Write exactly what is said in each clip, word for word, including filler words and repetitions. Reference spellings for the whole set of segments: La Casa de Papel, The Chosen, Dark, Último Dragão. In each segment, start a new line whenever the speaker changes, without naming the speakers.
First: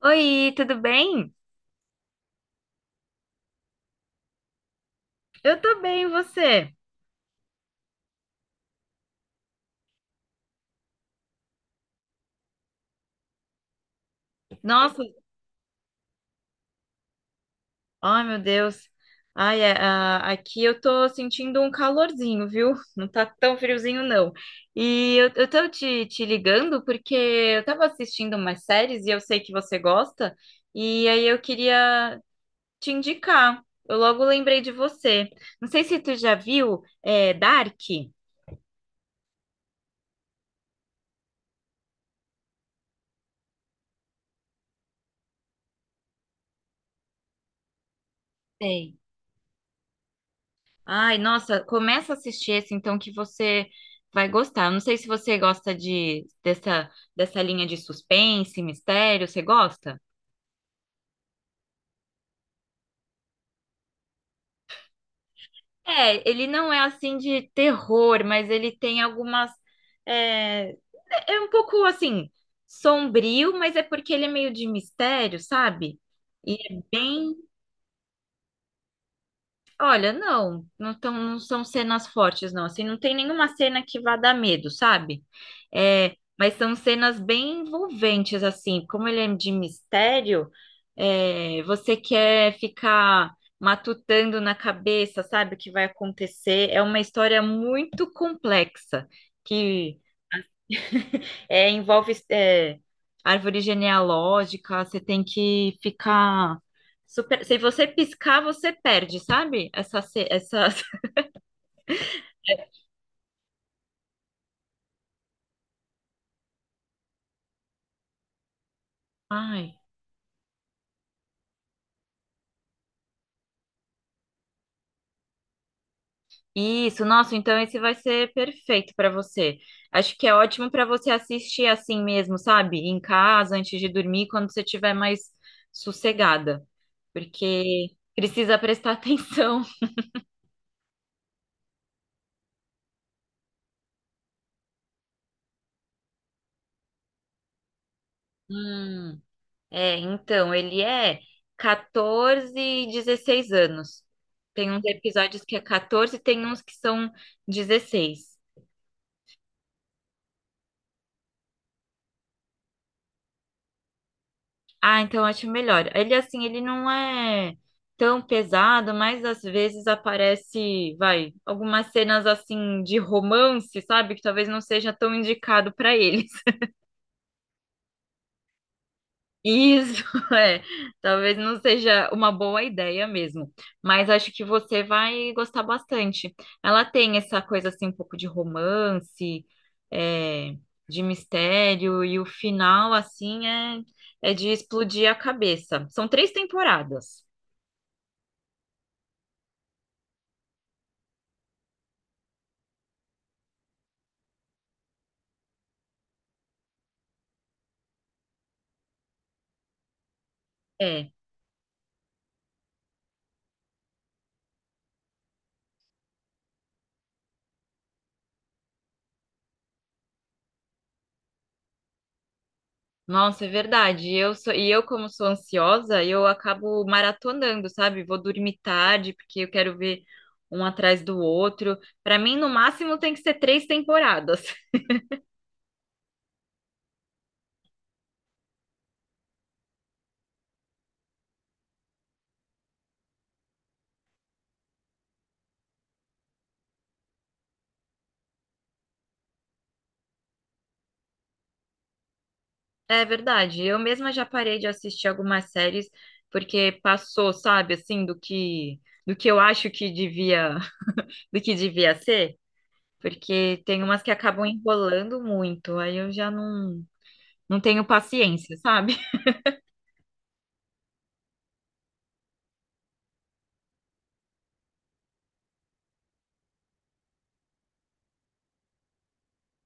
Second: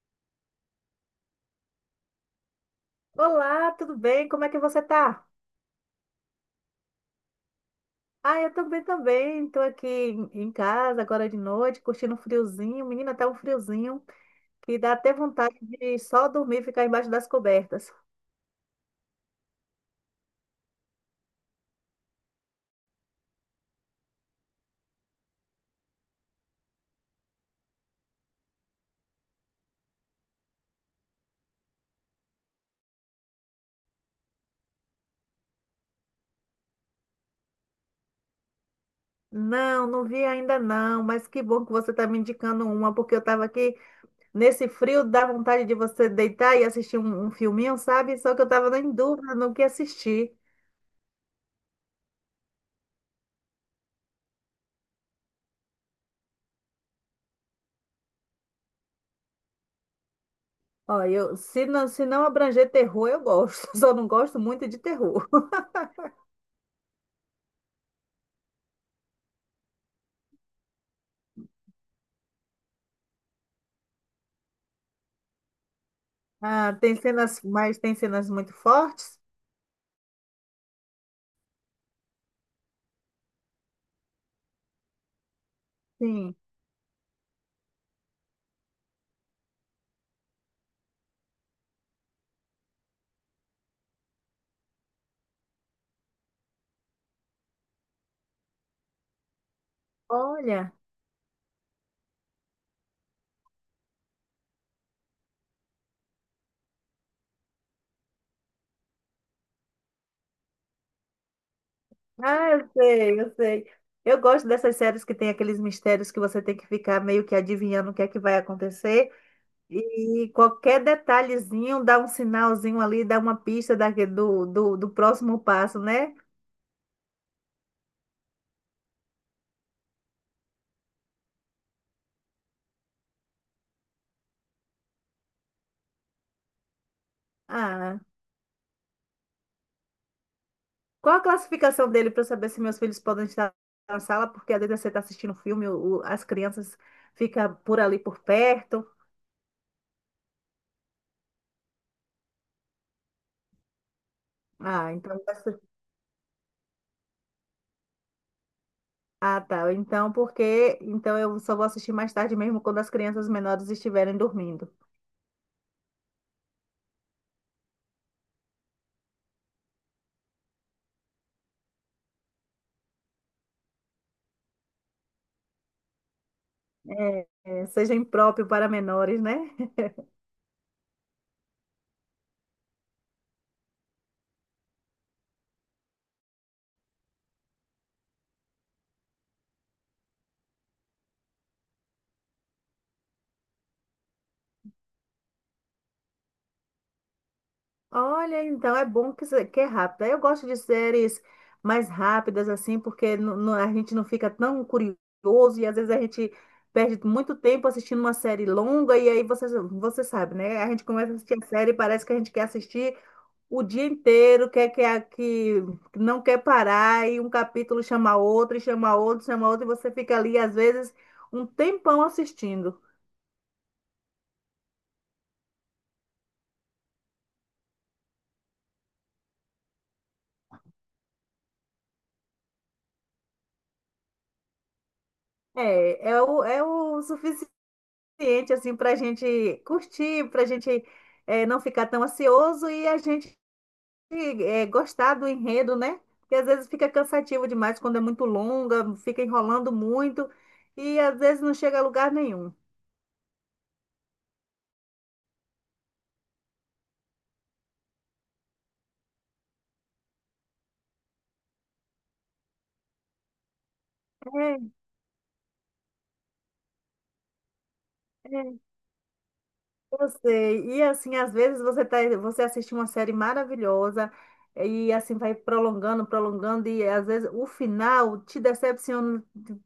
Oi, tudo bem?
Olá, tudo bem? Como é que você tá?
Eu tô bem, e você?
Ah, eu também, também. Estou aqui em em casa agora de noite, curtindo um friozinho. Menina, tá um friozinho que dá
Nossa,
até vontade de só dormir e ficar embaixo das cobertas.
ai meu Deus. Ai, é, ah, aqui eu tô sentindo um calorzinho, viu? Não tá tão friozinho, não. E eu, eu tô te, te ligando porque eu tava assistindo umas séries e eu sei que você gosta, e aí eu queria te indicar. Eu logo lembrei de você. Não sei se tu já viu, é, Dark.
Não, não vi ainda não, mas que bom que você está me indicando uma, porque eu estava aqui nesse frio, dá vontade de você deitar e assistir um, um filminho, sabe? Só que eu estava em
Sei.
dúvida no que assistir.
Ai, nossa, começa a assistir esse então que você vai gostar. Eu não sei se você gosta de dessa dessa linha de suspense, mistério, você gosta?
Ó, eu, se não, se não abranger terror, eu gosto. Só não gosto muito de terror.
É, ele não é assim de terror, mas ele tem algumas é, é é um pouco assim sombrio, mas é porque ele é meio de mistério, sabe? E
Ah,
é
tem
bem.
cenas, mas tem cenas muito fortes?
Olha, não, não, tão, não são cenas fortes, não. Assim, não tem nenhuma cena que vá dar medo, sabe? É,
Sim.
mas são cenas bem envolventes, assim. Como ele é de mistério, é, você quer ficar matutando na cabeça, sabe, o que vai acontecer. É uma história muito complexa, que…
Olha,
É, envolve é, árvore genealógica, você tem que ficar super. Se você piscar, você perde, sabe? Essa, ce- essa…
ah, eu sei, eu sei. Eu gosto dessas séries que tem aqueles mistérios que você tem que ficar meio que adivinhando o que é que vai acontecer.
Ai,
E qualquer detalhezinho dá um sinalzinho ali, dá uma pista da, do, do, do próximo passo, né?
isso, nossa, então esse vai ser perfeito para você. Acho que é ótimo para você assistir assim mesmo, sabe? Em casa, antes de dormir, quando você estiver mais sossegada, porque
Ah,
precisa prestar atenção.
qual a classificação dele para eu saber se meus filhos podem estar na sala? Porque às vezes você está assistindo filme, o- o- as crianças ficam por ali por perto.
Hum. É, então, ele é catorze e dezesseis anos. Tem uns
Ah, então.
episódios que é catorze, tem uns que são dezesseis.
Ah, tá. Então, porque então eu só vou assistir mais tarde mesmo quando as crianças menores estiverem dormindo.
Ah, então eu acho melhor. Ele, assim, ele não é tão pesado, mas às vezes aparece, vai, algumas cenas, assim, de romance, sabe? Que talvez não seja tão indicado para ele.
É, é, seja impróprio para menores, né?
Isso. é, talvez não seja uma boa ideia mesmo, mas acho que você vai gostar bastante. Ela tem essa coisa assim, um pouco de romance, é, de mistério, e o final assim é, é de explodir a cabeça. São três temporadas.
Olha, então é bom que, se- que é rápida. Eu gosto de séries mais rápidas assim, porque nu- nu- a gente não fica tão curioso e às vezes a gente perde muito tempo assistindo uma série longa e aí você, você sabe, né? A gente
É.
começa a assistir a série e parece que a gente quer assistir o dia inteiro, quer que, a- que não quer parar, e um capítulo chama outro, e chama outro, chama outro, e você fica ali, às vezes, um tempão assistindo.
Nossa, é verdade. Eu sou, e eu, como sou ansiosa, eu acabo maratonando, sabe? Vou dormir tarde, porque eu quero ver um atrás do outro. Para mim, no máximo, tem que ser três temporadas.
É, é o, é o suficiente, assim, para a gente curtir, para a gente é, não ficar tão ansioso e a gente é, gostar do enredo, né? Porque às vezes fica cansativo demais quando é muito longa, fica enrolando muito e às vezes não chega a lugar nenhum.
É verdade. Eu mesma já parei de assistir algumas séries, porque passou, sabe, assim, do que, do que eu acho que devia, do que devia ser. Porque tem umas que acabam enrolando muito. Aí eu já não, não tenho
É,
paciência, sabe?
eu sei. E assim, às vezes você tá, você assiste uma série maravilhosa e assim vai prolongando, prolongando e às vezes o final te decepciona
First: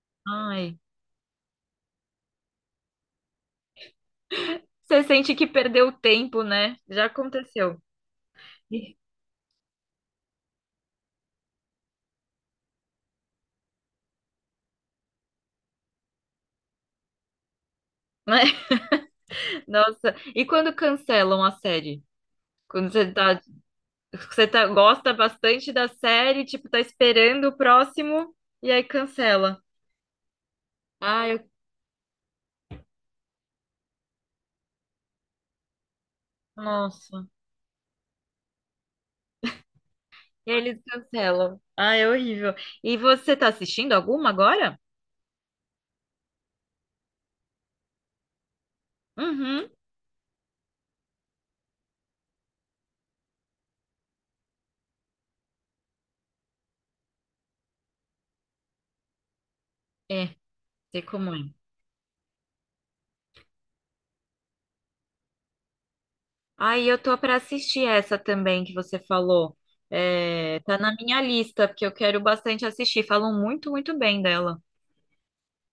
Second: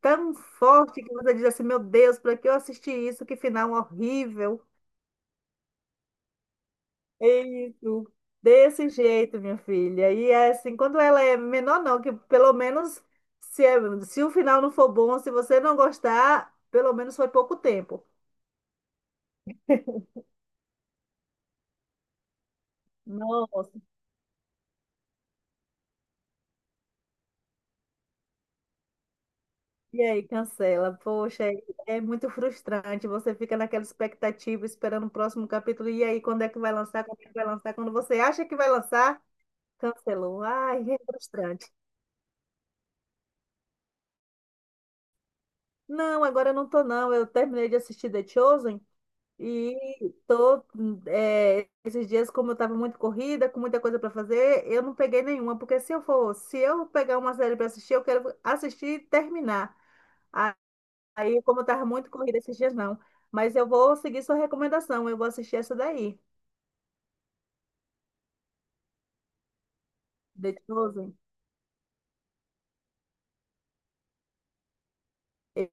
tão
Ai.
forte que você diz assim, meu Deus, para que eu assisti isso? Que final horrível.
Você sente que perdeu tempo, né? Já
É
aconteceu.
isso. Desse
Ih.
jeito, minha filha. E é assim, quando ela é menor, não, que pelo menos se, é- se o final não for bom, se você não gostar, pelo menos foi pouco tempo.
Né? Nossa, e quando cancelam a série? Quando você tá,
Nossa.
você tá, gosta bastante da série, tipo, tá esperando o próximo e aí cancela.
E aí, cancela.
Ai,
Poxa,
eu-
é é muito frustrante. Você fica naquela expectativa, esperando o próximo capítulo. E aí, quando é que vai lançar? Quando é
nossa.
que vai lançar? Quando você acha que vai lançar, cancelou.
E aí eles
Ai, é
cancelam.
frustrante.
Ai, é horrível. E você tá assistindo alguma agora?
Não, agora eu não tô, não. Eu terminei de assistir The Chosen
Uhum.
e tô, é, esses dias, como eu tava muito corrida, com muita coisa para fazer, eu não peguei nenhuma. Porque se eu for, se eu pegar uma série para assistir, eu quero assistir e terminar.
É, sei como é.
Aí, como eu tava muito corrida esses dias, não. Mas eu vou seguir sua recomendação, eu vou assistir essa daí,
Ai, eu tô pra assistir essa também que você falou.
The
É, tá na
Chosen.
minha lista, porque eu quero bastante assistir. Falam muito, muito bem dela.
Eu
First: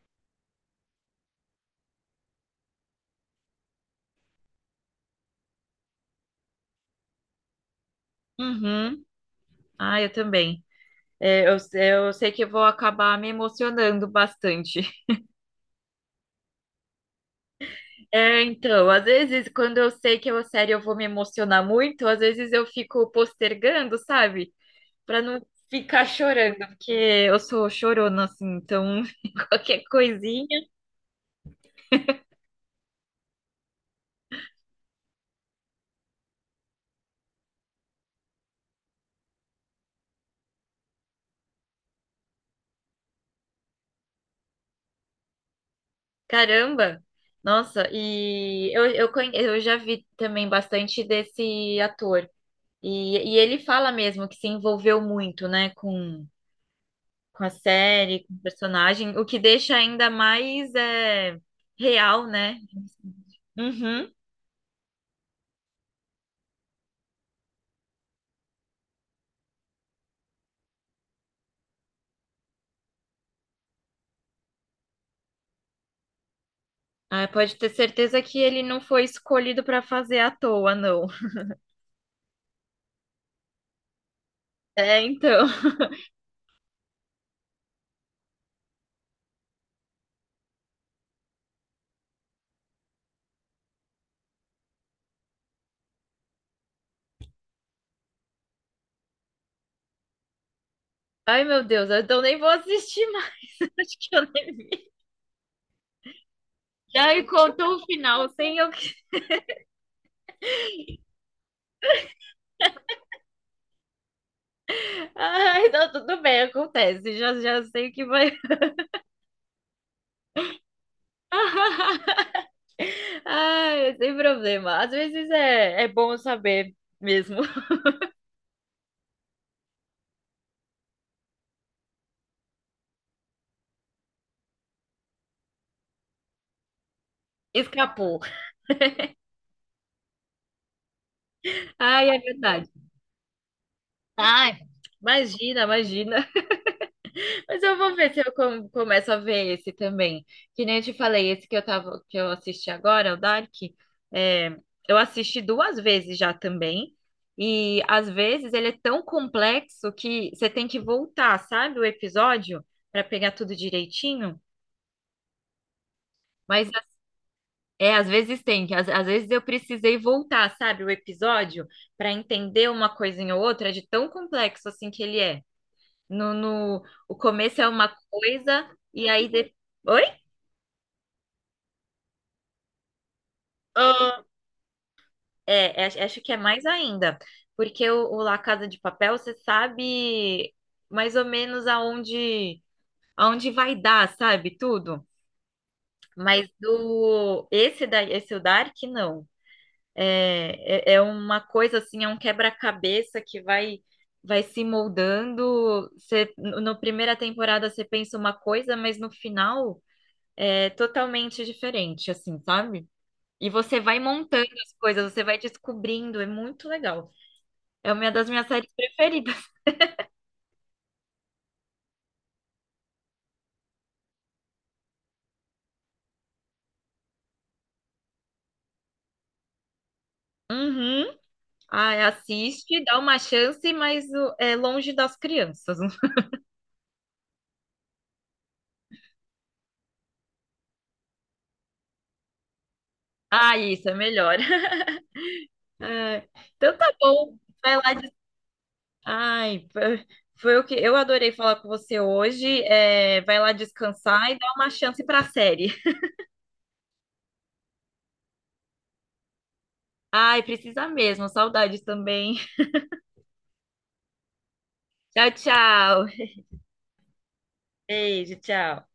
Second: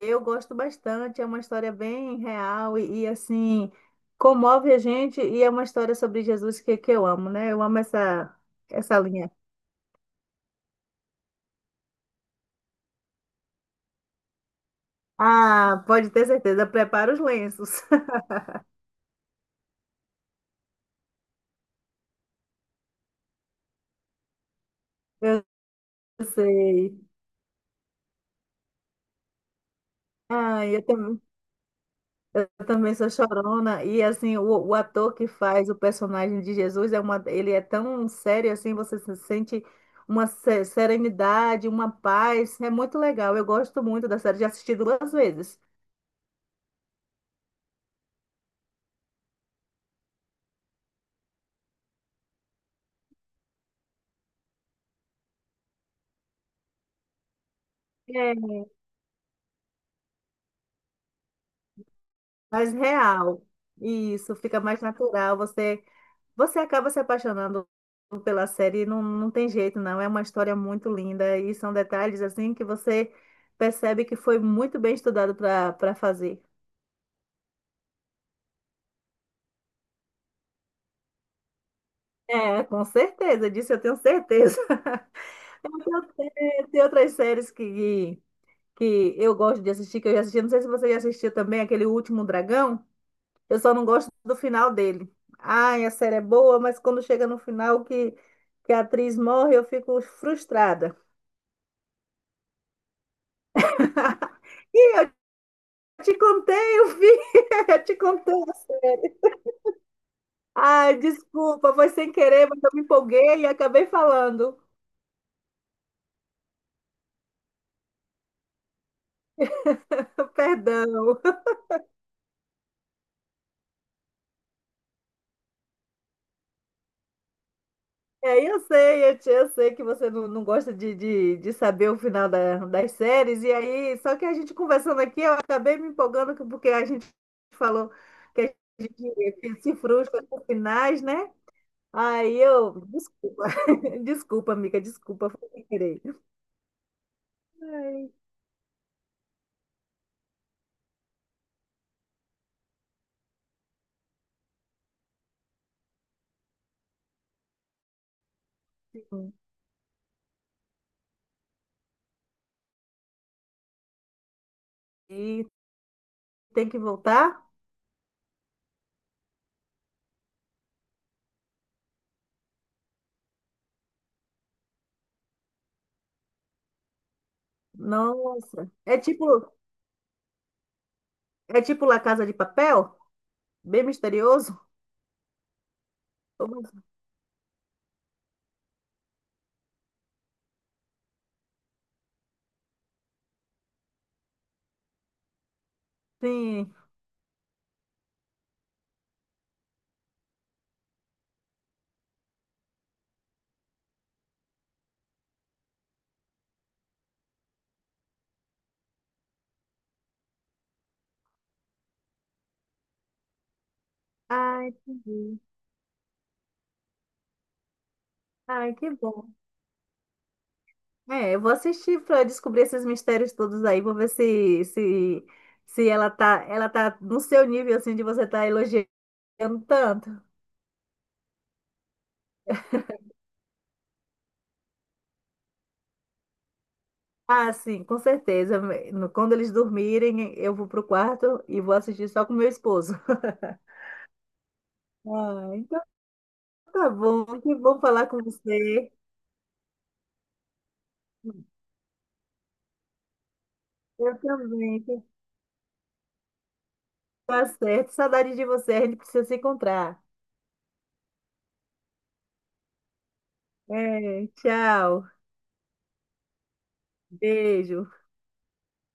eu gosto bastante, é uma história bem real e, e, assim, comove a gente e é uma história sobre Jesus que, que eu amo, né? Eu amo essa, essa
Uhum.
linha.
Ah, eu também. É, eu, eu sei que eu vou acabar me emocionando bastante.
Ah, pode ter certeza, prepara os lenços.
É, então, às vezes, quando eu sei que é uma série eu vou me emocionar muito, às vezes eu fico postergando, sabe? Pra não ficar
Eu
chorando, porque
sei.
eu sou chorona, assim, então qualquer coisinha.
Ah, eu também. Eu também sou chorona e assim o, o ator que faz o personagem de Jesus é uma ele é tão sério assim você se sente uma se- serenidade uma paz é muito legal eu gosto muito da série já assisti duas vezes
Caramba! Nossa, e eu, eu, conhe- eu já vi também bastante desse ator. E, e ele fala mesmo que se envolveu muito, né, com, com a série, com o
é
personagem, o que deixa ainda mais é, real, né?
mais real
Uhum.
isso fica mais natural você você acaba se apaixonando pela série não, não tem jeito não é uma história muito linda e são detalhes assim que você percebe que foi muito bem estudado para para fazer.
Ah, pode ter certeza que ele não foi escolhido para fazer à toa, não.
É, com certeza, disso eu tenho certeza.
É, então.
Eu tenho- Tem tem outras séries que, que eu gosto de assistir, que eu já assisti. Não sei se você já assistiu também aquele Último Dragão. Eu só não gosto do final dele. Ai, a série é boa, mas quando chega no final que, que a atriz morre, eu fico frustrada.
Ai, meu Deus, então nem vou assistir mais. Acho que eu nem vi.
E eu te contei o
Já me
fim,
contou o
eu te
final
contei a
sem eu.
série. Ai, desculpa, foi sem querer, mas eu me empolguei e acabei falando.
Ai, não, tudo bem, acontece. Já, já sei o que vai.
Perdão.
Ai, sem problema. Às vezes é, é bom saber mesmo.
É, eu sei, eu, te- eu sei que você não, não gosta de, de, de saber o final da- das séries, e aí, só que a gente conversando aqui, eu acabei me empolgando que- porque a gente falou
Escapou.
que a gente se frustra com finais, né?
Ai, é
Aí
verdade.
eu, desculpa, desculpa,
Ai,
amiga, desculpa, foi
imagina,
sem querer.
imagina. Mas eu vou
Ai.
ver se eu com- começo a ver esse também. Que nem eu te falei, esse que eu tava, que eu assisti agora, o Dark, é, eu assisti duas vezes já também. E às vezes ele é tão complexo que você tem que voltar, sabe, o episódio para pegar tudo direitinho.
E
Mas
tem que voltar?
é, às vezes tem, que às, às vezes eu precisei voltar, sabe, o episódio para entender uma coisinha ou outra de tão complexo assim que ele é. No, no, o começo é uma coisa
Nossa, é
e
tipo,
aí depois. Oi?
é tipo La Casa de Papel? Bem
Ah,
misterioso?
É, é, acho que é
Como
mais ainda, porque o, o La Casa de Papel, você sabe mais ou menos aonde, aonde vai dar, sabe? Tudo. Mas
assim?
do esse da, esse o Dark, não. É, é, é uma coisa assim, é um quebra-cabeça que vai vai se moldando. Você, no na primeira temporada você pensa uma coisa, mas no final é totalmente diferente, assim, sabe? E você vai montando
Ai,
as coisas, você vai
entendi.
descobrindo, é muito legal. É uma das minhas séries
Ai, que bom.
preferidas.
É, eu vou assistir para descobrir esses mistérios todos aí, vou ver se, se, se ela tá, ela tá no seu nível assim de você tá elogiando tanto.
Uhum. Ai, assiste, dá uma chance, mas o- é longe das crianças.
Ah, sim, com certeza. No- Quando eles dormirem, eu vou pro quarto e vou assistir só com meu esposo.
Ah, isso é melhor.
Ah, então
Ai, então tá
tá bom,
bom.
que
Vai
bom
lá.
falar
des-
com você.
Ai, foi foi o que eu adorei falar com você hoje. É, vai lá
Eu
descansar e dá uma
também,
chance pra série.
tá certo. Saudade de você, a gente precisa se encontrar.
Ai, precisa mesmo. Saudades também.
É, tchau,
Tchau, tchau.
beijo.
Beijo, tchau.